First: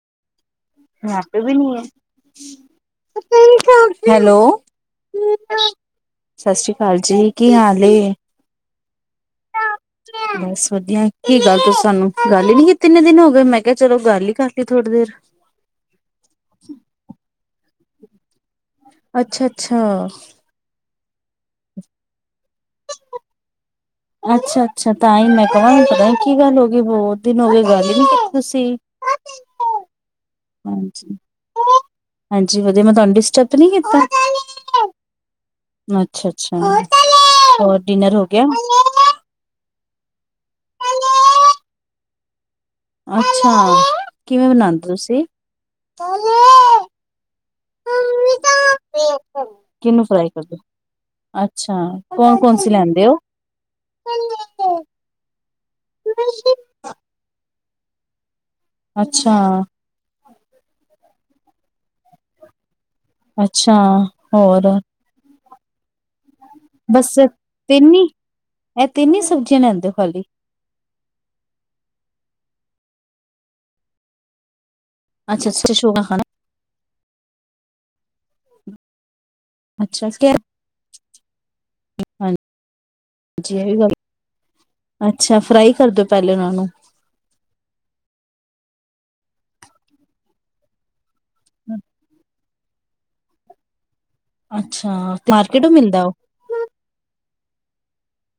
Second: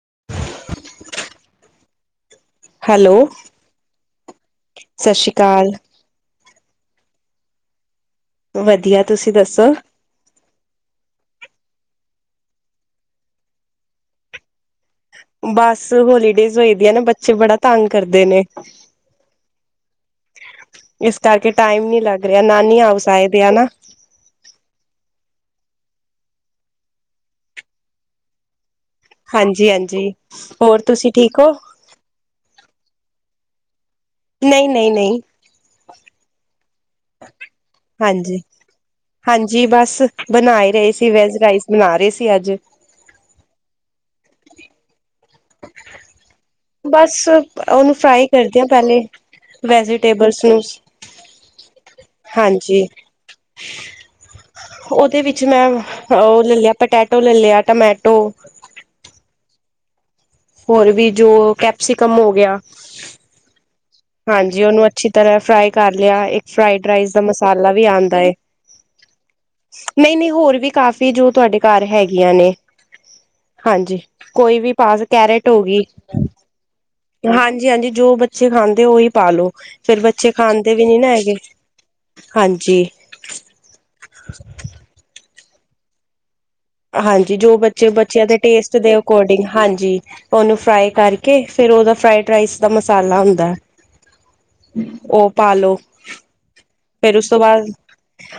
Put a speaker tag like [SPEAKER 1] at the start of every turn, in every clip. [SPEAKER 1] [unintelligible]
[SPEAKER 2] [unintelligible] ਵੀ ਨਹੀਂ ਹੈ
[SPEAKER 1] hello
[SPEAKER 2] hello
[SPEAKER 1] ਸਤਿ ਸ਼੍ਰੀ ਅਕਾਲ
[SPEAKER 2] ਸਤਿ ਸ੍ਰੀ ਅਕਾਲ ਜੀ ਕੀ ਹਾਲੇ
[SPEAKER 1] ਵਧੀਆ ਤੁਸੀਂ ਦੱਸੋ
[SPEAKER 2] ਬਸ ਵਧੀਆ ਕੀ ਗੱਲ ਤੁ ਤੁਹਾਨੂੰ ਗੱਲ ਹੀ ਨੀ ਤੰਨੇ ਦਿਨ ਹੋ ਗਏ ਮੈਂ ਕਿਹਾ ਚਲੋ ਗੱਲ ਹੀ ਕਰਤੀ ਥੋੜ੍ਹੀ ਦੇਰ
[SPEAKER 1] ਬੱਸ ਹੋਲੀਡੇਜ ਹੋਏ ਦੀ ਆ ਨਾ ਬੱਚੇ ਬੜਾ ਤੰਗ ਕਰਦੇ ਨੇ
[SPEAKER 2] ਅੱਛਾ ਅੱਛਾ
[SPEAKER 1] ਇਸ ਕਰਕੇ ਟਾਈਮ ਨੀ ਲੱਗ ਰਿਹਾ ਨਾਨੀ ਆਪਸ ਆਏ ਦੇ ਆ ਨਾ
[SPEAKER 2] ਅੱਛਾ ਅੱਛਾ ਤਾਂ ਹੀ ਮੈਂ ਕਹ ਪਤਾ ਕੀ ਗੱਲ ਹੋ ਗਈ ਹੋ ਦਿਨ ਹੋ ਗਏ ਗੱਲ ਹੀ ਨੀ ਕੀਤੀ ਤੁਸੀਂ
[SPEAKER 1] ਹਾਂਜੀ ਹਾਂਜੀ ਹੋਰ ਤੁਸੀਂ
[SPEAKER 2] ਹ
[SPEAKER 1] ਠੀਕ ਹੋ
[SPEAKER 2] ਹਾਂਜੀ ਵਧੀਆ ਮੈਂ ਤੁਹਾਨੂੰ ਡਿਸਟਰਬ ਨੀ ਕੀਤਾ
[SPEAKER 1] ਨਹੀਂ ਨਹੀਂ ਨਹੀਂ
[SPEAKER 2] ਅੱਛਾ ਅੱਛਾ ਰ ਡਿਨਰ ਹੋ ਗਿਆ
[SPEAKER 1] ਬਣਾਏ ਰਹੇ ਸੀ ਵੈਜ ਰਾਈਸ ਬਣਾ ਰਹੇ ਸੀ ਅੱਜ
[SPEAKER 2] ਅੱਛਾ ਕਿਵੇਂ ਬਣਾਉਦੇ ਤੁਸੀਂ
[SPEAKER 1] ਬਸ ਉਹਨੂੰ ਫਰਾਈ ਕਰਦੇ ਹ ਪਹਿਲੇ
[SPEAKER 2] ਕਿਹਨੂੰ ਫਰਾਈ
[SPEAKER 1] ਵੈਜੀਟੇਬਲਸ
[SPEAKER 2] ਕਰਦੇ
[SPEAKER 1] ਨੂੰ
[SPEAKER 2] ਹੋ? ਅੱਛਾ ਕੌਣ ਕੌਣ ਸੀ
[SPEAKER 1] ਹਾਂਜੀ
[SPEAKER 2] ਲੈਂਦੇ ਹੋ
[SPEAKER 1] ਉਹਦੇ ਵਿੱਚ ਮੈਂ ਉਹ ਲੈ ਲਿਆ ਪਟੈਟੋ ਲੈ ਲਿਆ ਟਮੈਟੋ
[SPEAKER 2] ਅੱਛਾ
[SPEAKER 1] ਹੋਰ ਵੀ ਜੋ ਕੈਪਸੀਕਮ ਹੋ ਗਿਆ
[SPEAKER 2] ਅੱਛਾ ਹੋਰ
[SPEAKER 1] ਹਾਂਜੀ ਉਹਨੂੰ ਅੱਛੀ ਤਰ੍ਹਾਂ ਫਰਾਈ ਕਰ ਲਿਆ ਇੱਕ ਫਰਾਡ
[SPEAKER 2] ਬਸ
[SPEAKER 1] ਰਸ ਦਾ ਮਸਾਲਾ ਵੀ
[SPEAKER 2] ਤਿੰਨ ਹੀ
[SPEAKER 1] ਆਉਂਦਾ ਹੈ
[SPEAKER 2] ਇਹ ਤਿੰਨ ਹੀ ਸਬਜ਼ੀਆਂ ਲੈਂਦੇ ਹੋ
[SPEAKER 1] ਨਹੀਂ
[SPEAKER 2] ਖਾਲੀ
[SPEAKER 1] ਨਹੀਂ ਹੋਰ ਵੀ ਕਾਫੀ ਵੀ ਜੋ ਤੁਹਾਡੇ ਘਰ ਹੈਗੀਆਂ ਨੇ ਹਾਂਜੀ ਕੋਈ ਵੀ ਪਾਸ ਕੈਰੇਟ
[SPEAKER 2] ਅੱਛਾ
[SPEAKER 1] ਹੋ
[SPEAKER 2] ਅੱਛਾ
[SPEAKER 1] ਗਈ
[SPEAKER 2] ਸ਼ੋਕਾ ਖਾਣਾ
[SPEAKER 1] ਹਾਂਜੀ ਹਾਂਜੀ ਜੋ ਬੱਚੇ ਖਾਂਦੇ ਉਹੀ ਪਾਾਲੋ ਫੇਿਰ
[SPEAKER 2] ਅੱਛਾ
[SPEAKER 1] ਬੱਚੇ ਖਾਂਦੇ ਵੀ ਨੀ ਨਾ ਹੈਗੇ ਹਾਂਜੀ
[SPEAKER 2] ਹਾਂਜੀ ਇਹ ਵੀ ਗੱਲ ਅੱਛਾ ਫਰਾਈ ਕਰ ਦਿਓ ਪ
[SPEAKER 1] ਹਾਂਜੀ ਜੋ ਬੱਚੇ ਬੱਚਿਆਂ ਦੇ ਟੇਸਟ ਦੇ ਅਕੋਰਡਿੰਗ ਹਾਂਜੀ ਉਹਨੂੰ ਫਰਾਈ ਕਰਕੇ ਓਕੇ ਫਿਰ ਉਹਦਾ ਫਰਾਈਡ ਰਾਈਸ ਦਾ ਮਸਾਲਾ ਹੁੰਦਾ
[SPEAKER 2] ਅੱਛਾ,
[SPEAKER 1] ਉਹ ਪਾ
[SPEAKER 2] ਮਾਰਕੀਟ ਤੋਂ
[SPEAKER 1] ਲੋ
[SPEAKER 2] ਮਿਲਦਾ ਉਹ
[SPEAKER 1] ਫੇਰ ਉਸ ਤੋਂ ਬਾਅਦ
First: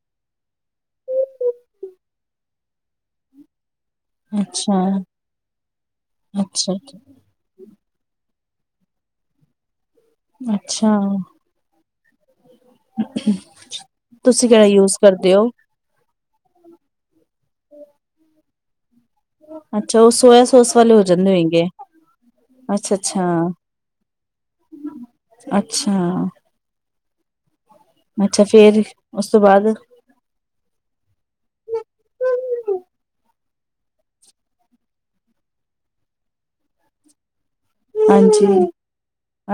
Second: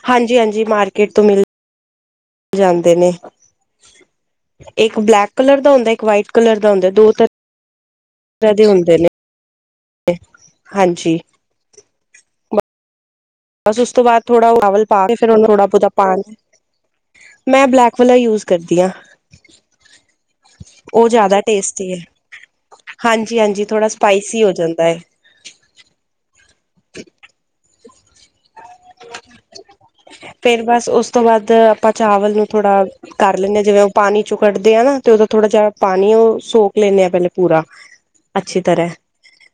[SPEAKER 1] ਹਾਂਜੀ ਹਾਂਜੀ, ਮਾਰਕੀਟ ਤੋਂ ਮਿਲ ਜਾਂਦੇ ਨੇ।
[SPEAKER 2] ਅੱਛਾ
[SPEAKER 1] ਇੱਕ ਬਲੈਕ ਕਲਰ ਦਾ ਹੁੰਦਾ, ਇੱਕ ਵਾਈਟ ਕਲਰ ਦਾ
[SPEAKER 2] ਅੱਛਾ
[SPEAKER 1] ਹੁੰਦਾ, ਦੋ ਤਰ੍ਹਾਂ ਦੋ ਤਰ੍ਹਾਂ ਹੁੰਦੇ ਨੇ।
[SPEAKER 2] ਅੱਛਾ
[SPEAKER 1] ਹਾਂਜੀ। ਬਸ ਉਸ ਤੋਂ ਬਾਦ
[SPEAKER 2] ਤੁਸੀਂ
[SPEAKER 1] ਥੋੜਾ
[SPEAKER 2] ਕਿਹੜਾ
[SPEAKER 1] ਚਾਵਲ
[SPEAKER 2] ਯੂਜ
[SPEAKER 1] ਪਾ ਕੇ ਫੇਰ
[SPEAKER 2] ਕਰਦੇ ਹੋ
[SPEAKER 1] ਉਹਨੂੰ ਬੋਤਾ ਪਾਣੀ ਮੈਂ ਬਲੈਕ ਵਾਲਾ ਯੂਜ ਕਰਦੀ ਆਂ।
[SPEAKER 2] ਅੱਛਾ, ਉਹ ਸੋਆ ਸੋਸ ਵਾਲੇ ਹੋ ਜਾਂਦੇ
[SPEAKER 1] ਜ਼ਿਆਦਾ
[SPEAKER 2] ਹੋਏਗੇ,
[SPEAKER 1] ਟੇਸਟੀ ਹੈ
[SPEAKER 2] ਅੱਛਾ,
[SPEAKER 1] ਹਾਂਜੀ ਹਾਂਜੀ ਥੋੜਾ ਸਪਾਈਸੀ ਹੋ ਜਾਂਦਾ ਹੈ
[SPEAKER 2] ਅੱਛਾ ਅੱਛਾ।
[SPEAKER 1] [unintelligible]
[SPEAKER 2] ਅੱਛਾ ਫੇਰ ਉਸ ਤੋਂ ਬਾਅਦ
[SPEAKER 1] ਫੇਰ ਬਸ ਉਸ ਤੋਂ ਬਾਅਦ ਆਪਾ ਚਾਵਲ ਨੂੰ ਥੋੜਾ ਕ ਡ ਲੈਂਦੇ ਆਂ। ਜਿਵੇਂ ਉਹ ਪਾਣੀ ਚੋਂ ਕਡਦੇ ਆ ਨਾ, ਤੇ ਉਹਦੋ ਥੋੜਾ ਜਿਹਾ ਪਾਨੀ ਉਹ ਸੋਕ ਲੈਂਨੇ ਆ ਪਹਿਲੇ। ਪੂਰਾ
[SPEAKER 2] ਹਾਂਜੀ
[SPEAKER 1] ਅੱਛੀ ਤਰ੍ਹਾਂ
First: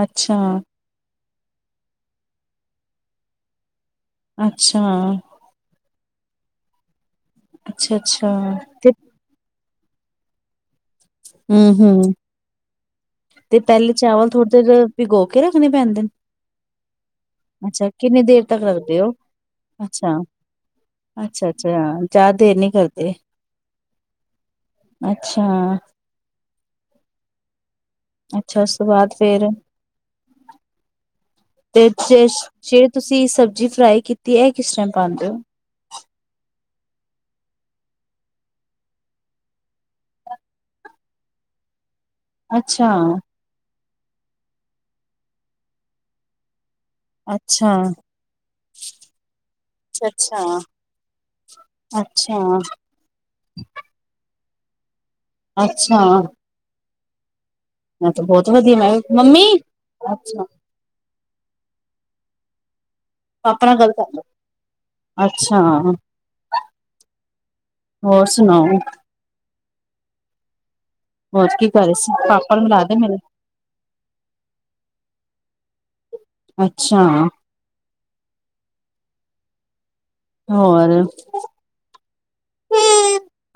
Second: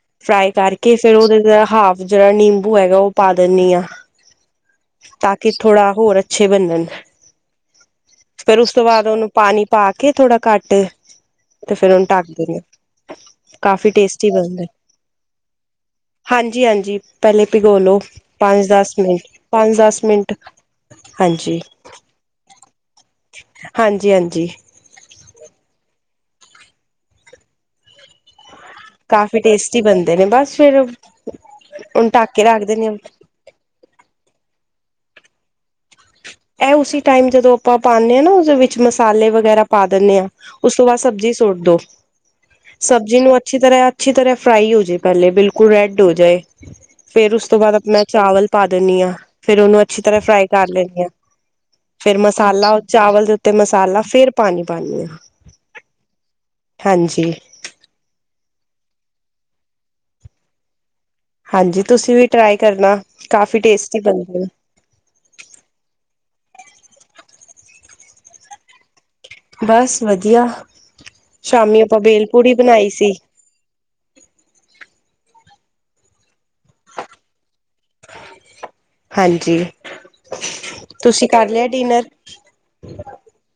[SPEAKER 2] ਅੱਛਾ
[SPEAKER 1] ਫਰਾਈ ਕਰਕੇ ਫੇਰ ਉਹਦੇ ਹਾਫ ਜਿਹੜਾ ਨਿੰਬੂ ਹੈਗਾ ਉਹ ਪਾ ਦਿੰਨੀ ਆ।
[SPEAKER 2] ਅੱਛਾ।
[SPEAKER 1] ਤਾਂ ਕਿ ਥੋੜਾ ਹੋਰ ਅੱਛੇ ਬਨਨ।
[SPEAKER 2] ਅੱਛਾ ਅੱਛਾ
[SPEAKER 1] ਫੇਰ ਉਸ ਤੋਂ
[SPEAKER 2] ਤੇ
[SPEAKER 1] ਬਾਅਦ ਉਹਨੂੰ ਪਾਨੀ ਪਾ ਕੇ ਥੋੜਾ ਘੱਟ
[SPEAKER 2] ਹੂੰ,
[SPEAKER 1] ਤੇ ਫੇਰ ਉਹਨੂੰ
[SPEAKER 2] ਹੂੰ,
[SPEAKER 1] ਢੱਕ ਦਿੰਦੇ
[SPEAKER 2] ਤੇ
[SPEAKER 1] ਕਾਫੀ
[SPEAKER 2] ਪਹਿਲੇ ਚਾਵਲ
[SPEAKER 1] ਟੇਸਟੀ
[SPEAKER 2] ਥੋੜ੍ਹੀ
[SPEAKER 1] ਬਣਦੇ
[SPEAKER 2] ਦੇਰ ਭਿਗੋ ਕੇ ਰੱਖਨੇ ਪੈਂਦੇ।
[SPEAKER 1] [unintelligible] ਪਹਿਲੇ ਭਿਗੋ ਲੋ, ਪੰਜ ਦਸ
[SPEAKER 2] ਓ।
[SPEAKER 1] ਮਿੰਟ ਪੰਜ ਦਸ
[SPEAKER 2] ਅੱਛਾ,
[SPEAKER 1] ਮਿੰਟ
[SPEAKER 2] ਅੱਛਾ,
[SPEAKER 1] ਹਾਂਜੀ
[SPEAKER 2] ਅੱਛਾ ਜ਼ਿਆਦਾ ਦੇਰ ਨੀ ਕਰਦੇ,
[SPEAKER 1] ਹਾਂਜੀ ਹਾਂਜੀ
[SPEAKER 2] ਅੱਛਾ। [unintelligible] ਛਾ, ਉਸ ਤੋਂ ਬਾਅਦ
[SPEAKER 1] ਕਾਫੀ
[SPEAKER 2] ਫੇਰ,
[SPEAKER 1] ਟੇਸਟੀ ਬਣਦੇ ਨੇ ਬਸ ਫਿਰ
[SPEAKER 2] ਤੇ
[SPEAKER 1] ਹੁਣ ਢੱਕ
[SPEAKER 2] ਜੇਸ਼
[SPEAKER 1] ਕੇ ਰੱਖ ਦਿੰਦੇ
[SPEAKER 2] ਜੇ
[SPEAKER 1] ਹਾਂ
[SPEAKER 2] ਤੁਸੀਂ ਸਬਜ਼ੀ ਫਰਾਈ ਕੀਤੀ, ਏ ਕਿਸ ਟਾਈਮ। [unintelligible]
[SPEAKER 1] ਇਹ ਉਸੀ ਟਾਈਮ ਜਦੋਂ ਆਪਾਂ ਪਾਨੇ ਆਂ ਨਾ ਉਹਦੇ ਵਿੱਚ ਮਸਾਲੇ ਵਗੈਰਾ ਪਾ ਦਿੰਨੇ ਆਂ। ਉਸ ਤੋਂ ਬਾਅਦ ਸਬਜ਼ੀ ਸੁੱਟ ਦੋ।
[SPEAKER 2] ਅੱਛਾ
[SPEAKER 1] ਸਬਜ਼ੀ ਨੂੰ ਅੱਛੀ ਤਰ੍ਹਾਂ ਅੱਛੀ ਤਰ੍ਹਾਂ ਫਰਾਈ ਹੋ ਜੇ ਪਹਿਲੇ, ਬਿਲਕੁਲ ਰੈੱਡ ਹੋ ਜਾਏ। ਫੇਰ ਉਸ ਤੋਂ
[SPEAKER 2] ਅੱਛਾ
[SPEAKER 1] ਬਾਅਦ ਅਪ ਚਾਵਲ ਪਾ ਦੇਨੀ ਆਂ, ਫੇਰ ਉਹਨੂੰ ਅੱਛੀ ਤਰ੍ਹਾਂ
[SPEAKER 2] ਅੱਛਾ
[SPEAKER 1] ਫਰਾਈ ਕਰ ਲੈਂ ਫੇਰ
[SPEAKER 2] ਅੱਛਾ ਅੱਛਾ
[SPEAKER 1] ਮਸਾਲਾ, ਚਾਵਲ ਦੇ ਉੱਤੇ ਮਸਾਲਾ ਫੇਰ ਰ ਪਾਣੀ ਪਾਨੀ ਆਂ।
[SPEAKER 2] ਅੱਛਾ।
[SPEAKER 1] ਹਾਂਜੀ।
[SPEAKER 2] ਛਾ।
[SPEAKER 1] ਹਾਂਜੀ, ਤੁਸੀਂ ਵੀ ਟਰਾਈ ਕਰਨਾ। ਕਾਫੀ
[SPEAKER 2] ਪਾਪਾ ਨਾਲ ਗੱਲ
[SPEAKER 1] ਟੇਸਟੀ
[SPEAKER 2] ਕਰ ਲੋ,
[SPEAKER 1] ਬਣਦੇ ਨੇ
[SPEAKER 2] ਅੱਛਾ। ਹੋਰ ਸੁਣਾਓ।
[SPEAKER 1] ਬਸ ਵਧੀਆ।
[SPEAKER 2] ਹੋਰ ਕੀ
[SPEAKER 1] ਸ਼ਾਮੀ
[SPEAKER 2] ਕਰ ਰਹੇ
[SPEAKER 1] ਆਪਾਂ
[SPEAKER 2] ਸੀ ਪਾਪਾ
[SPEAKER 1] ਬੇਲਪੂੜੀ
[SPEAKER 2] ਨੂੰ ਮਿਲਾ
[SPEAKER 1] ਬਨਾਈ
[SPEAKER 2] ਦੇ
[SPEAKER 1] ਸੀ।
[SPEAKER 2] ਮੇਰੇ ਅੱਛਾ।
[SPEAKER 1] ਹਾਂਜੀ।
[SPEAKER 2] ਹੋਰ
[SPEAKER 1] ਤੁਸੀਂ ਕਰ ਲਿਆ ਡਿਨਰ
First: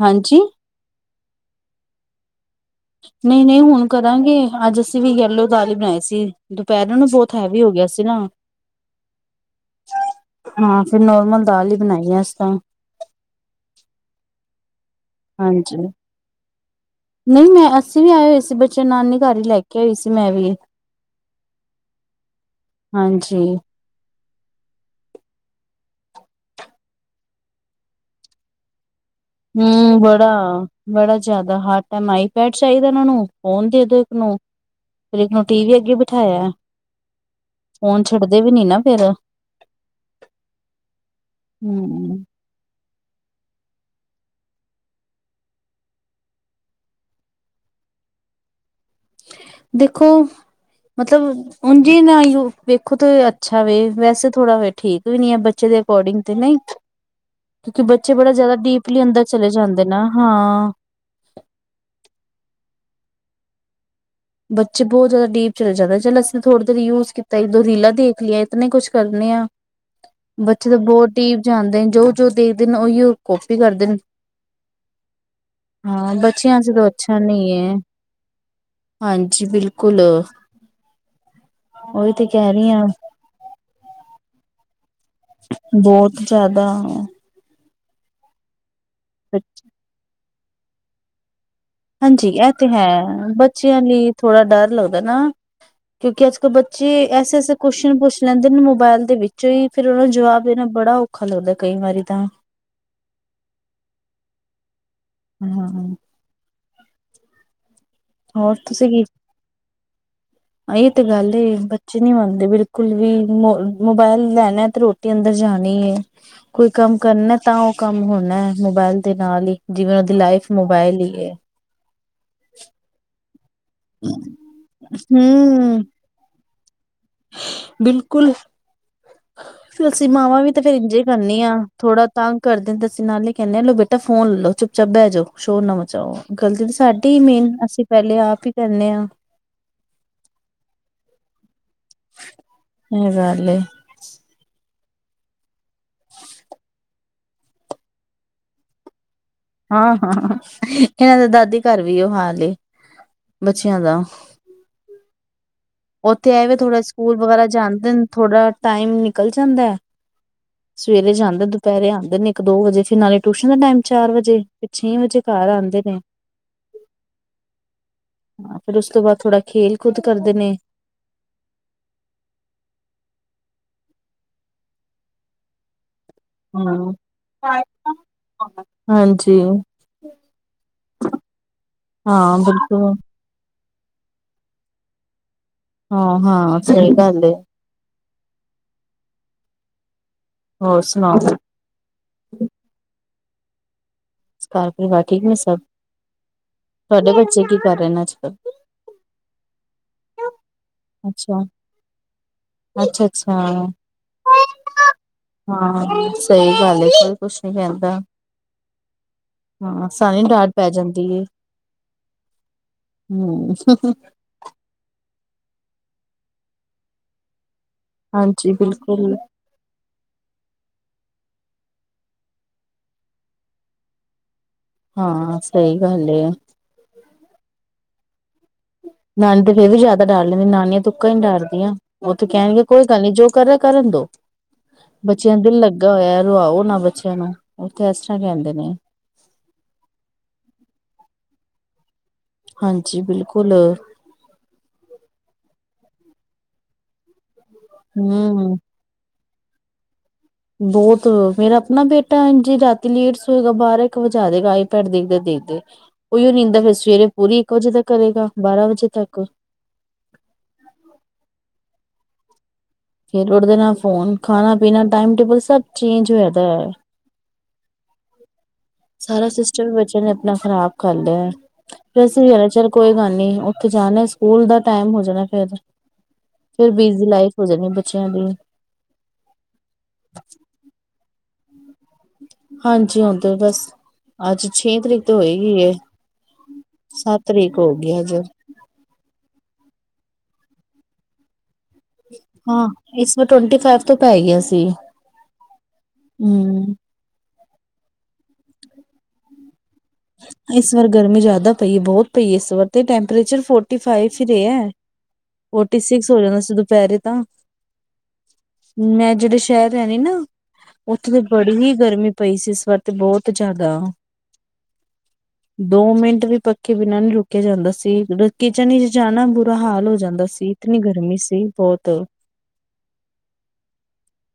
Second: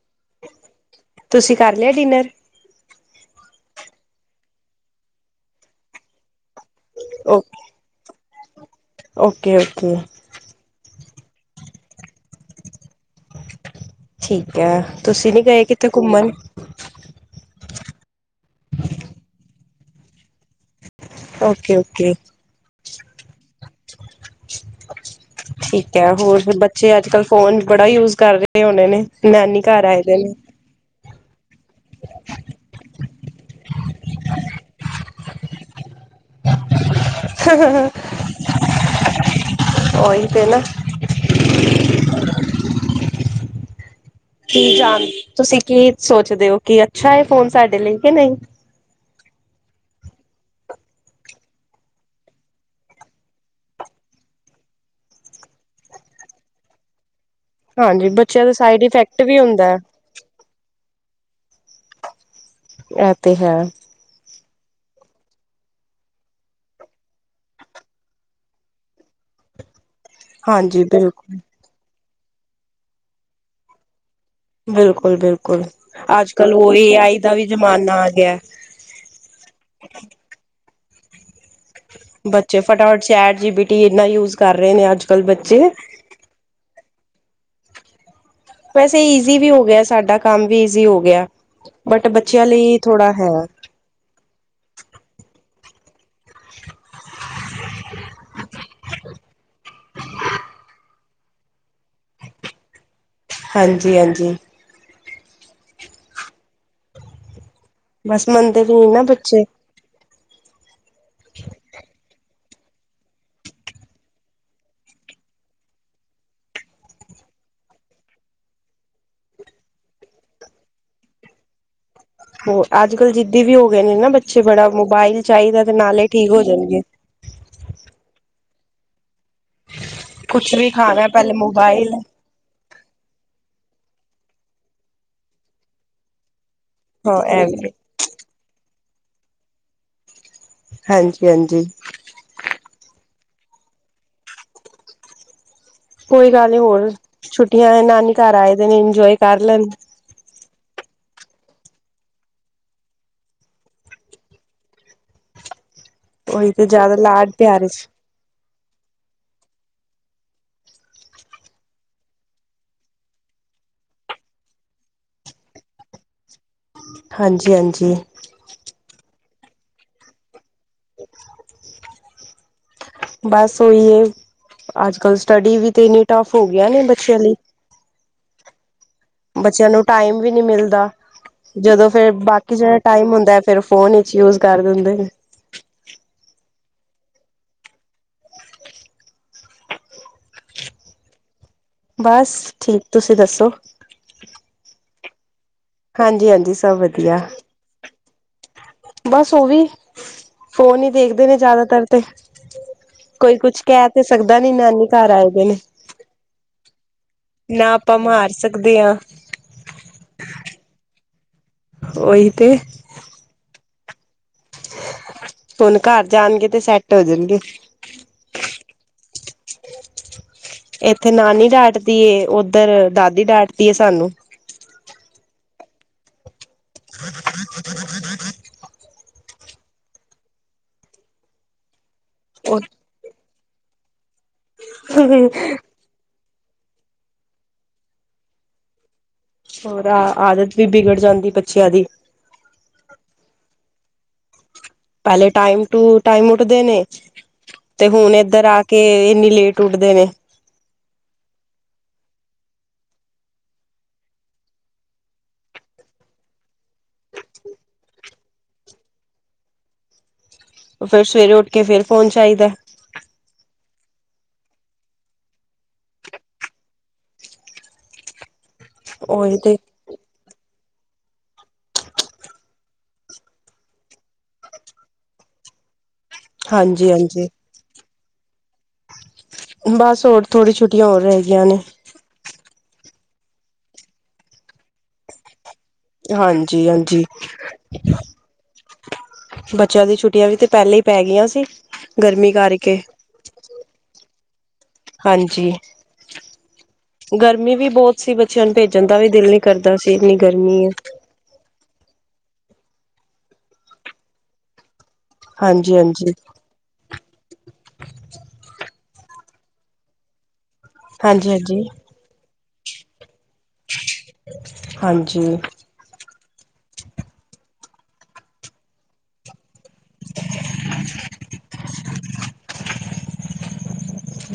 [SPEAKER 2] ਹਾਂਜੀ
[SPEAKER 1] ਤੁਸੀਂ ਕਰ ਲਿਆ ਡਿਨਰ
[SPEAKER 2] ਨਹੀਂ ਨਹੀਂ ਹੁਣ ਕਰਾਂਗੇ ਅੱਜ ਅਸੀਂ ਵੀ ਯਲੋ ਦਾਲ ਹੀ ਬਣਾਈ ਸੀ ਪਹਿਰਣ ਨੂੰ ਬਹੁਤ
[SPEAKER 1] ਓ
[SPEAKER 2] ਹੈਵੀ ਹੋ ਗਿਆ ਸੀ ਨਾ
[SPEAKER 1] ਓਕੇ ਓਕੇ
[SPEAKER 2] ਹਾਂ ਫਿਰ ਨੋਰਮਲ ਦਾਲ ਹੀ ਬਣਾਈਏ ਅਸੀਂ ਤਾਂ
[SPEAKER 1] ਠੀਕ ਹੈ ਤੁਸੀਂ ਨਹੀਂੀ ਗਏ ਕਿੱਥੇ ਘੁੰਮਣ
[SPEAKER 2] ਨਹੀਂ ਮੈਂ ਅਸੀਂ ਵੀ ਆਏ ਹੋਏ ਸੀ ਬੱਚੇ ਨਾਨੀ ਘਰ ਹੀ ਲੈ ਕੇ ਆਈ ਸੀ ਮੈਂ ਵੀ
[SPEAKER 1] ਓਕੇ ਓਕੇ
[SPEAKER 2] ਹਾਂਜੀ
[SPEAKER 1] ਠੀਕ ਹੈ ਹੋਰ ਫ ਬੱਚੇ ਅੱਜ ਕਲ੍ਹ ਫੋਨ ਬੜਾ ਯੂਜ ਕਰ ਰਹੇ ਹੋਣੇ ਨੇ ਨਾਨੀ ਘਰ
[SPEAKER 2] ਹਮ
[SPEAKER 1] ਆਏ ਦੇ
[SPEAKER 2] ਬੜਾ
[SPEAKER 1] ਨੇ
[SPEAKER 2] ਬੜਾ ਜ਼ਿਆਦਾ ਹਰ ਟਾਈਮ ਆਈਪੈਡ ਚਾਹੀਦਾ ਇਹ ਨੂੰ ਫੋਨ ਦੇ ਦੋ ਇੱਕ ਨੂੰ ਫਿਰ ਇੱਕ ਨੂੰ ਟੀ ਵੀ ਅੱਗੇ ਬਿਠਾਇਆ
[SPEAKER 1] [unintelligible]
[SPEAKER 2] ਫੋਨ ਛੱਡਦੇ ਵੀ ਨੀ ਨਾ ਫੇਰ
[SPEAKER 1] ੳਹੂੀ ਤੇ ਨਾ
[SPEAKER 2] ਹੂੰ,
[SPEAKER 1] ਕੀ ਜਾਣ ਤੁਸੀਂ ਕੀ ਸੋਚਦੇ ਹੋ ਕਿ ਅੱਛਾ ਹੈ ਫੋਨ ਸਾਡੇ ਲਈ ਕਿ ਨਹੀਂ
[SPEAKER 2] ਦੇਖੋ ਮਤਲਬ ਉਝ ਨਾ ਵੇਖੋ ਤੇ ਅੱਛਾ ਵੇ ਵੈਸੇ ਥੋੜਾ ਠੀਕ ਵੀ ਨੀ ਹੈ ਬੱਚੇ ਦੇ ਅਕੋਰਡਿੰਗ ਤੇ ਨਹੀਂ ਕਿਉਂਕਿ
[SPEAKER 1] ਹਾਂਜੀ
[SPEAKER 2] ਬੱਚੇ ਬੜਾ
[SPEAKER 1] ਬੱਚਿਆਂ ਦਾ
[SPEAKER 2] ਜ਼ਿਆਦਾ
[SPEAKER 1] ਸਾਈਡ
[SPEAKER 2] ਡੀਪਲੀ
[SPEAKER 1] ਇਫੈਕਟ
[SPEAKER 2] ਅੰਦਰ
[SPEAKER 1] ਵੀ
[SPEAKER 2] ਚਲੇ
[SPEAKER 1] ਹੁੰਦਾ
[SPEAKER 2] ਜਾਂਦੇ ਨਾ ਹਾਂ [unintelligible]
[SPEAKER 1] ਇ ਤੇ ਹੈਾਂ
[SPEAKER 2] ਬੱਚੇ ਬਹੁਤ ਜ਼ਿਆਦਾ ਡੀਪ ਚਲੇ ਜਾਂਦੇ ਚੱਲ ਅਸੀਂ ਤਾਂ ਥੋੜ੍ਹੀ ਦੇਰ ਯੂਜ ਕੀਤਾ ਇਦੋਂ ਰੀਲਾਂ ਦੇਖ ਲਈੀਆਂ ਇਤੇ ਕੁਛ ਕਰਨੇ ਆ ਬੱਚੇ ਤਾਂ
[SPEAKER 1] ਹਾਂਜੀ
[SPEAKER 2] ਬਹੁਤ
[SPEAKER 1] ਬਿਲਕੁਲ
[SPEAKER 2] ਦੀਪ ਜਾਂਦੇ ਜੋ ਜੋ ਦੇਖਦੇ ਉਹੀ ਕਾਪੀ ਕਰਦੇ ਨੇ
[SPEAKER 1] ਬਿਲਕੁਲ ਬਿਲਕੁਲ
[SPEAKER 2] ਹਾਂ
[SPEAKER 1] ਅੱਜ ਕਲ
[SPEAKER 2] ਬੱਚਿਆਂ ਚ
[SPEAKER 1] ਉਹ
[SPEAKER 2] ਤਾਂ
[SPEAKER 1] ਏ
[SPEAKER 2] ਅੱਛਾ
[SPEAKER 1] ਆਈ ਦਾ ਵੀ
[SPEAKER 2] ਨਹੀਂ ਹੈ
[SPEAKER 1] ਜ਼ਮਾਨਾ ਆ ਗਿਆ
[SPEAKER 2] ਹਾਂਜੀ ਬਿਲਕੁਲ ਉਹੀ ਤੇ ਕਹਿ
[SPEAKER 1] ਬੱਚੇ
[SPEAKER 2] ਰਹੀ ਹਾਂ
[SPEAKER 1] ਫਟਾਫਟ ਚੈਟ ਜੀਬੀ ਟੀ ਇਨਾ ਯੂਜ ਕਰ ਰਹੇ ਨੇ ਅੱਜ ਕੱਲ੍ਹ ਬੱਚੇ
[SPEAKER 2] ਬਹੁਤ ਜ਼ਿਆਦਾ
[SPEAKER 1] ਵੈਸੇ ਈਜ਼ੀ ਵੀ ਹੋ ਗਿਆ ਸਾਡਾ। ਕੰਮ ਵੀ ਈਜ਼ੀ ਹੋ ਗਿਆ। ਬਟ
[SPEAKER 2] ਹਾਂਜੀ
[SPEAKER 1] ਬੱਚਿਆਂ
[SPEAKER 2] ਇਹ ਤੇ
[SPEAKER 1] ਲਈ
[SPEAKER 2] ਹੈ,
[SPEAKER 1] ਥੋੜਾ
[SPEAKER 2] ਬੱਚਿਆਂ ਲਈ ਥੋੜਾ ਡਰ ਲੱਗਦਾ ਨਾ। ਕਿਉਂਕਿ ਅੱਜ ਕੱਲ੍ਹ ਬੱਚੇ ਐਸੇ ਐਸੇ ਕੋਸ਼ਚਨ ਪੁੱਛ ਲੈਂਦੇ ਨੇ ਮੋਬਾਇਲ ਦੇ ਵਿੱਚੋਂ ਹੀ, ਫਿਰ ਉਹ ਨੂੰ ਜਵਾਬ ਦੇਣਾ ਬੜਾ ਔਖ ਔਖਾ ਲੱਗਦਾ ਕਈ ਵਾਰੀ ਤਾਂ।
[SPEAKER 1] ਹਾਂਜੀ ਹਾਂਜੀ
[SPEAKER 2] ਹਮ ਹਮ ਹਮ
[SPEAKER 1] ਬਸ
[SPEAKER 2] ਹੋਰ
[SPEAKER 1] ਮੰਨਦੇ ਵੀ ਨਾ ਬੱਚੇ।
[SPEAKER 2] ਆ ਇਹ ਤੇ ਗੱਲ ਏ, ਬੱਚੇ ਨੀ ਮੰਨਦੇ ਬਿਲ ਕੁਲ ਵੀ ਮ ਮੋਬਾਇਲ ਲੈਣਾ ਤੇ ਰੋਟੀ ਅੰਦਰ ਜਾਣੀ ਏ, ਕੋਈ ਕੰਮ ਕਰਨਾ ਤਾਂ ਉਹ ਕੰਮ ਹੋਣਾ ਏ ਮੋਬਾਇਲ ਦੇ ਨਾਲ ਹੀ, ਜਿਵੇਂ ਉਹ ਦੀ ਲਾਈਫ ਮੋਬਾਇਲ ਹੀ ਹੈ।
[SPEAKER 1] ਹੋ, ਅੱਜ ਕੱਲ੍ਹ ਜਿੱਦ ਵੀ ਹੋ ਗਏ ਨੇ ਨਾ ਬੱਚੇ ਬੜਾ, ਮੋਬਾਈਲ ਚਾਹੀਦਾ ਤੇ
[SPEAKER 2] ਹਮ
[SPEAKER 1] ਨਾਲੇ ਠੀਕ ਹੋ ਜਾਂਦੇ। ਜੀ
[SPEAKER 2] ਬਿਲਕੁਲ ਫਰ ਅਸੀਂ ਮਾਵਾਂ ਵੀ
[SPEAKER 1] ਕੁਛ
[SPEAKER 2] ਤੇ ਫੇਰ ਇੰਝੇ ਜੀ
[SPEAKER 1] ਖਾਣਾ ਪਹਿਲੇ
[SPEAKER 2] ਕਰਨੇ ਹਾਂ,
[SPEAKER 1] ਮੋਬਾਇਲ
[SPEAKER 2] ਥੋੜਾ ਤੰਗ ਕਰਦੇ ਤੇ ਅਸੀਂ ਨਾਲ ਹੀ ਕਹਿੰਦੇ ਹਾਂ ਲੋ ਬੱਚ ਬੇਟਾ ਫੋਨ ਲਲੋ ਚੁਪ-ਚਾਪ ਬਹਿਜੋ, ਸ਼ੋਰ ਨਾ ਮਚਾਓ। ਗਲਤੀ ਤਾਂ ਸਾਡੀ ਏ
[SPEAKER 1] ਹਾਂ
[SPEAKER 2] ਮੇਨ,
[SPEAKER 1] ਐਵੇ
[SPEAKER 2] ਅਸੀਂ ਪਹਿਲੇ ਆਪ ਹੀ ਕਰਨੇ ਆ।
[SPEAKER 1] ਹਾਂਜੀ- ਹਾਂਜੀ
[SPEAKER 2] ਇਹ ਗੱਲ ਏ
[SPEAKER 1] ਕੋਈ ਗੱਲ ਨਹੀ ਹੋਰ, ਛੁੱਟੀਆਂ ਏ ਨਾਨੀ ਘਰ ਆਏ ਦੇ ਨੇ ਇੰਜੋਏ- ਕਰ ਲੈਣ
[SPEAKER 2] ਹਾਂ, ਹਾਂ ਇਹਨਾਂ ਦਾ ਦਾਦੀ ਘਰ ਵੀ ਉਹ ਹਾਲ ਏ, ਬੱਚਿਆਂ ਦਾ। ਉੱਥੇ ਇਹ
[SPEAKER 1] ਉਹੀ
[SPEAKER 2] ਵੇ
[SPEAKER 1] ਤੇ
[SPEAKER 2] ਥੋੜ੍ਹਾ
[SPEAKER 1] ਜ਼ਿਆਦਾ
[SPEAKER 2] ਸਕੂਲ
[SPEAKER 1] ਲਾਡ
[SPEAKER 2] ਵਗੈਰਾ
[SPEAKER 1] ਪਿਆਰ ਚ
[SPEAKER 2] ਜਾਂਦੇ, ਥੋੜਾ- ਟਾਈਮ ਨਿਕਲ ਜਾਂਦਾ, ਸਵੇਰੇ ਜਾਂਦੇ, ਦੁਪਹਿਰੇ ਆਉਂਦੇ ਨੇ ਇੱਕ, ਦੋ ਵਜੇ, ਫਿਰ ਨਾਲੇ ਟਿਊਸ਼ਨ ਦਾ ਟਾਈਮ ਚਾਰ ਵਜੇ, ਫਿਰ ਛੇ ਵਜੇ ਘਰ ਆਉਂਦੇ ਨੇ।
[SPEAKER 1] ਹਾਂਜੀ -ਹਾਂਜੀ
[SPEAKER 2] ਹਾਂ ਫਿਰ ਉਸ ਤੋਂ ਬਾਅਦ ਥੋੜਾ ਖੇਲ, ਕੂਦ ਕਰਦੇ ਨੇ-
[SPEAKER 1] ਬਸ ਉਹੀ ਹਿ, ਅੱਜ ਕੱਲ੍ਹ ਸਟੱਡੀ ਵੀ ਤੇ ਇੰਨੀ- ਟ‌ੱਫ ਹੋਗਿਆ ਇਹ ਬੱਚਿਆਂ ਲਈ।
[SPEAKER 2] ਹਾਂ ਹਾਂਜੀ
[SPEAKER 1] ਬੱਚਿਆਂ ਨੂੰ ਟਾਈਮ ਵੀ ਨੀ ਮਿਲਦਾ, ਜਦੋਂ ਫੇਰ
[SPEAKER 2] ਹਾਂ
[SPEAKER 1] ਬਾਕੀ ਜਿਹੜਾ
[SPEAKER 2] ਬਿਲਕੁਲ
[SPEAKER 1] ਟਾਈਮ ਹੁੰਦਾ ਫਿਰ ਫੋਨ ਵਿਚ ਯੂਜ਼ ਕਰ ਦਿੰਦੇ ਨੇ।
[SPEAKER 2] ਹਾਂ- ਹਾਂ ਸਹੀ ਗੱਲ ਹੈ। ਹੋਰ ਸੁਣਾਓ ਫ
[SPEAKER 1] ਬਸ, ਠੀਕ। ਤੁਸੀਂ ਦੱਸੋ?
[SPEAKER 2] ਘਰ ਪਰਿਵਾਰ ਠੀਕ ਨੇ ਸਭ?
[SPEAKER 1] ਹਾਂਜੀ ਹਾਂਜੀ ਸਭ
[SPEAKER 2] ਤੁਹਾਡੇ
[SPEAKER 1] ਵਧੀਆ
[SPEAKER 2] ਬੱਚੇ ਕੀ ਕਰ ਰਹੇ ਨੇ ਅੱਜ ਕੱਲ
[SPEAKER 1] ਬਸ ਉਹ ਵੀ ਫੋਨ ਹੀ ਦੇਖਦੇ ਨੇ
[SPEAKER 2] ਅੱਛਾ
[SPEAKER 1] ਜ਼ਿਆਦਾਤਰ ਤੇ
[SPEAKER 2] ਅੱਛਾ
[SPEAKER 1] ਕੋਈ
[SPEAKER 2] ਅੱਛਾ
[SPEAKER 1] ਕੁਛ ਕਹਿ ਤੇ ਸਕਦਾ ਨੀ ਨਾਨੀ ਘਰ ਆਏ ਗ ਨੇ
[SPEAKER 2] ਹਾਂ ਸਹੀ ਗੱਲ ਏ ਕੋਈ ਕੁਛ ਨੀ
[SPEAKER 1] ਨਾ ਆਪਾਂ
[SPEAKER 2] ਕਹਿੰਦਾ
[SPEAKER 1] ਮਾਰ ਸਕਦੇ ਹ
[SPEAKER 2] ਹਾਂ ਸਾਨੂੰ ਡਾਂਟ ਪੈ ਜਾਂਦੀ
[SPEAKER 1] ਓਹੀ ਤੇ
[SPEAKER 2] ਹਮ ਹੂੰ
[SPEAKER 1] ਹੁਣ ਘਰ ਜਾਣਗੇ ਤੇ ਸੈੱਟ ਹੋ ਜਾਣਗੇ
[SPEAKER 2] ਹਾਂਜੀ ਬਿਲਕੁਲ
[SPEAKER 1] ਇੱਥੇ ਨਾਨੀ ਡਾਟਦੀ ਓਧਰ ਦਾਦੀ ਡਾਟਦੀ ਸਾਨੂੰ
[SPEAKER 2] ਹਾਂ ਸਹੀ ਗੱਲ
[SPEAKER 1] [inaudible] [inaudible]
[SPEAKER 2] ਦਾਦੀ ਤੇ ਫੇਰ ਵੀ ਜ਼ਿਆਦਾ ਡਾਟ ਲੈਂਦੀ ਨਾਨੀਆਂ ਤਾਂ ਉੱਕਾ ਹੀ ਡਰਦੀਆਂ ਉਹ ਤੇ ਕਹਿਣਗੇ ਕੋਈ ਗੱਲ ਨੀ ਜੋ ਕਰਨ ਕਰਨ ਦੌ ਬੱਚਿਆਂ ਦਿਲ ਲੱਗਾ ਹੋਇਆ ਰਵਾਓ ਨਾ ਬੱਚਿਆਂ ਨੂੰ ਉੱਥੇ ਇਸ ਤਰ੍ਹਾਂ ਕਹਿੰਦੇ ਨੇ
[SPEAKER 1] ਹੋਰ ਆ ਆਦਤ ਵੀ ਬਿਗੜ ਜਾਂਦੀ ਬੱਚਿਆਂ ਦੀ
[SPEAKER 2] ਹਾਂਜੀ ਬਿਲਕੁਲ
[SPEAKER 1] ਪਹਿਲੇ ਟਾਈਮ ਟੂ ਟਾਈਮ ਉਠ ਦੇ ਨੇ ਤੇ ਹੁਣ ਇੱਧਰ
[SPEAKER 2] ਹਮ
[SPEAKER 1] ਆ ਕੇ ਇਨੀ ਲੇਟ ਉੱਡਦੇ ਨੇ
[SPEAKER 2] ਬਹੁਤ ਮੇਰਾ ਆਪਣਾ ਬੇਟਾ ਜੀ ਰਾਤੀ ਲੇਟ ਸੋਏਗਾ ਬਾਰਾਂ ਇੱਕ ਵਜੇ ਆ ਜਾਗਾ ਆਈਪੈਡ ਦੇਖਦੇ ਦੇਖਦੇ ਉਓ ਨੀਂਦਾ ਫਿਰ ਸਵੇਰੇ ਪੂਰੀ ਇੱਕ ਵਜੇ ਤੱਕ ਕਰੇਗਾ ਬਾਰਾਂ ਵਜੇ ਤੱਕ
[SPEAKER 1] ਫਿਰ ਸਵੇਰੇ ਉੱਠ ਕੇ ਫਿਰ ਫੋਨ ਚਾਹੀਦਾ
[SPEAKER 2] ਫੇਰ ਉੱਠਦੇ ਨਾਲ ਫੋਨ ਖਾਣਾ ਪੀਣਾ ਟਾਈਮ ਟੇਬਲ ਸਭ ਚੇਂਜ ਹੋ ਜਾਂਦਾ ਹੈ ਸਾਰਾ
[SPEAKER 1] ਉਹੀ ਤੇ
[SPEAKER 2] ਸਿਸਟਮ ਬੱਚਿਆਂ ਨੇ ਆਪਣਾ ਖ਼ਰਾਬ ਕਰ ਲਿਆ ਫ਼ਿਰ ਅਸੀਂ ਚੱਲ ਕੋਈ ਗੱਲ ਨੀ ਉੱਥੇ ਜਾਣਾ ਸਕੂਲ ਦਾ ਟਮ ਹੋ ਜਾਣਾ ਫਿਰ ਫੇਿਰ
[SPEAKER 1] ਹਾਂਜੀ
[SPEAKER 2] ਬਿਜ਼ੀ
[SPEAKER 1] ਹਾਂਜੀ
[SPEAKER 2] ਲਾਈਫ ਹੋ ਜਾਣੀ ਬੱਚਿਆਂ ਦੀ
[SPEAKER 1] ਬਸ ਹੋਰ ਥੋੜੀ ਛੁੱਟੀ ਹੋ ਰਹੀ ਗਈਆ ਨੇ
[SPEAKER 2] ਹਾਂਜੀ ਹਦੇ ਬਸ ਅੱਜ ਛੇ ਤਰੀਕ ਤੋਂ ਹੋਏਗੀ
[SPEAKER 1] ਹਾਂਜੀ ਹਾਂਜੀ
[SPEAKER 2] ਸੱਤ ਤਰੀਕ ਹੋ ਗਈ ਅੱਜ
[SPEAKER 1] ਬੱਚਿਆਂ ਦੀ ਛੁ ਟੀਆਂ ਵੀ ਤੇ ਪਹਿਲਾਂ ਹੀ ਪੈ ਗਈਆਂ ਸੀ ਗਰਮੀ
[SPEAKER 2] ਹਾਂ
[SPEAKER 1] ਕਰਕੇ
[SPEAKER 2] ਇਸ ਵਾਰ ਟਵੰਟੀ ਫਾਈਵ ਤੋਂ ਪੈ ਗਿਆ ਸੀ
[SPEAKER 1] ਹਾਂਜੀ
[SPEAKER 2] ਹਮ
[SPEAKER 1] ਗਰ ਮੀ ਵੀ ਬਹੁਤ ਸੀ ਬੱਚਿਆਂ ਨੂੰ ਭੇਜਣ ਦਾ ਵੀ ਦਿਲ ਨ ਕਰਦੀ
[SPEAKER 2] ਇਸ ਵਾਰ ਗਰਮੀ ਜ਼ਿਆਦਾ ਪਈ ਹੈ ਬਹੁਤ ਤੇ ਇਸ ਵਾਰ ਤੇ ਟੈਂਪਰੇਚਰ ਫੋਰਟੀ ਫਾਈਵ ਹੀ ਰਿਹਾ ਹੈ।
[SPEAKER 1] ਹਾਂਜੀ
[SPEAKER 2] ਫੋਟੀ ਸਿਕਸ
[SPEAKER 1] ਹਾਂਜੀ
[SPEAKER 2] ਹੋ ਜਾਂਦਾ ਸੀ ਦੁਪਹਿਰੇ ਤਾਂ। ਮੈਂ ਜਿਹੜੇ ਸ਼ਹਿਰ ਰਹਿ ਰਹੀ ਹਾਂ ਨਾ। ਉੱਥੇ ਤੇ
[SPEAKER 1] ਹਾਂਜੀ
[SPEAKER 2] ਬੜੀ
[SPEAKER 1] ਹਾਂਜੀ
[SPEAKER 2] ਹੀ ਗਰਮੀ ਪਈ ਸੀ। ਇੱਥੇ ਬਹੁਤ ਜ਼ਿਆਦਾ।
[SPEAKER 1] ਹਾਂਜੀ।
[SPEAKER 2] ਦੋ ਮਿੰਟ ਵੀ ਪੱਖੇ ਬਿਨਾਂ ਨੀ ਰੁਕਿਆ ਜਾਂਦਾ ਸੀ ਕਿਚਨ ਵਿੱਚ ਜਾਣਾ ਬੁਰਾ ਹਾਲ ਹੋ ਜਾਂਦਾ ਸੀ ਇਤਨੀ ਗਰਮੀ ਸੀ ਬਹੁਤ।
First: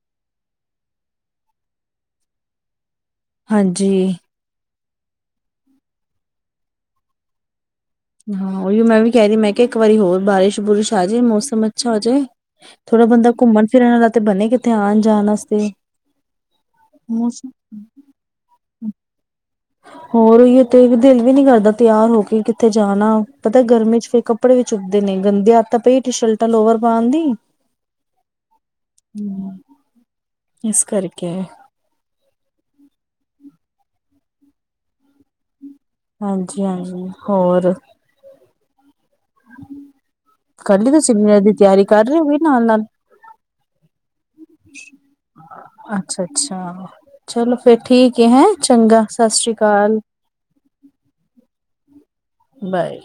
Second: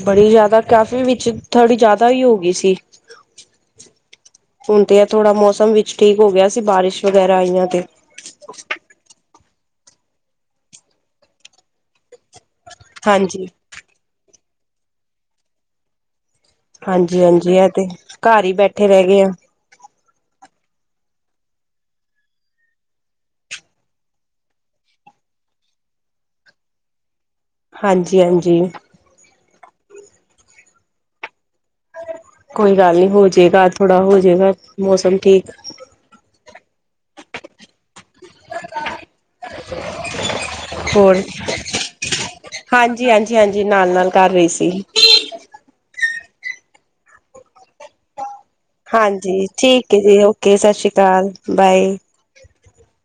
[SPEAKER 1] ਬੜੀ ਜਿਆਦਾ ਕਾਫੀ ਵਿੱਚ ਥੋੜੀ ਜਿਆਦਾ ਹੀ ਹੋ ਗਈ ਸੀ।
[SPEAKER 2] ਹਾਂਜੀ।
[SPEAKER 1] ਹੁਣ ਤੇ ਆ ਥੋੜਾ ਮੌਸਮ ਵਿੱਚ ਠੀਕ ਹੋ ਗਿਆ ਸੀ ਬਾਰਿਸ਼ ਵਗੈਰਾ ਆਈਆਂ ਤੇ।
[SPEAKER 2] ਹਾਂ ਉਹੀ ਮੈਂ ਵੀ ਕਹਿ ਰਹੀ ਮੈਂ। ਇੱਕ ਵਾਰੀ ਹੋਰ ਬਾਰਿਸ਼ ਬੁਰਿਸ਼ ਆ ਜਾਏ ਮੌਸਮ ਅੱਛਾ ਹੋ ਜਾਏ। ਥੋੜਾ ਬੰਦਾ
[SPEAKER 1] ਹਾਂਜੀ।
[SPEAKER 2] ਘੁੰਮਣ ਫਿਰਨ ਆਲਾ ਤੇ ਬਣੇਗਾ। ਧਿਆਨ ਜਾਣ ਵਾਸਤੇ।
[SPEAKER 1] ਹਾਂਜੀ ਹਾਂਜੀ ਆ ਤੇ
[SPEAKER 2] ਮੌਸਮ
[SPEAKER 1] ਘਰ ਹੀ ਬੈਠੇ ਰਹਿ ਗਏ ਆ।
[SPEAKER 2] ਹੋਰ ਉਹੀ ਤੇ ਦਿਲ ਵੀ ਨੀ ਕਰਦਾ ਤਿਆਰ ਹੋ ਕੇ ਕਿੱਥੇ ਜਾਣਾ ਪਤਾ ਗਰਮੀ ਚ ਫਿਰ ਕੱਪੜੇ ਵੀ ਚੁੱਕਦੇ ਨੇ ਗੰਦੀ ਆਦਤ ਪਈ ਟੀ ਸ਼ਰਟਾਂ ਲੋਵਰ ਪਾਉਣ ਦੀ।
[SPEAKER 1] ਹਾਂਜੀ ਹਾਂਜੀ।
[SPEAKER 2] ਹੂੰ, ਇਸ ਕਰਕੇ।
[SPEAKER 1] ਕੋਈ ਗੱਲ ਨਹੀ ਹੋਜੇਗਾ ਥੋੜਾ ਹੋਜਏਗਾ ਮੌਸਮ ਠੀਕ।
[SPEAKER 2] ਹਾਂਜੀ ਹਾਂਜੀ ਹੋਰ। ਕਰ ਲਈ ਤੁਸੀਂ
[SPEAKER 1] ਹੋਰ
[SPEAKER 2] ਡਿਨਰ ਦੀ ਤਿਆਰੀ ਕਰ ਰਹੇ ਹੋ ਵੀ ਨਾਲ ਨਾਲ
[SPEAKER 1] ਹਾਂਜੀ ਹਾਂਜੀ ਹਾਂਜੀ ਨਾਲ ਨਾਲ ਕਰ ਰਹੀ ਸੀ।
[SPEAKER 2] ਅੱਛਾ ਅੱਛਾ ਚਲੋ ਫੇਰ ਠੀਕ ਹੈ ਹੈ।
[SPEAKER 1] ਹਾਂਜੀ ਠੀਕ ਹੈ ਜੀ ਓਕੇ ਸਤਿ ਸ਼੍ਰੀ ਅਕਾਲ ਬਾਏ।
[SPEAKER 2] ਬਾਏ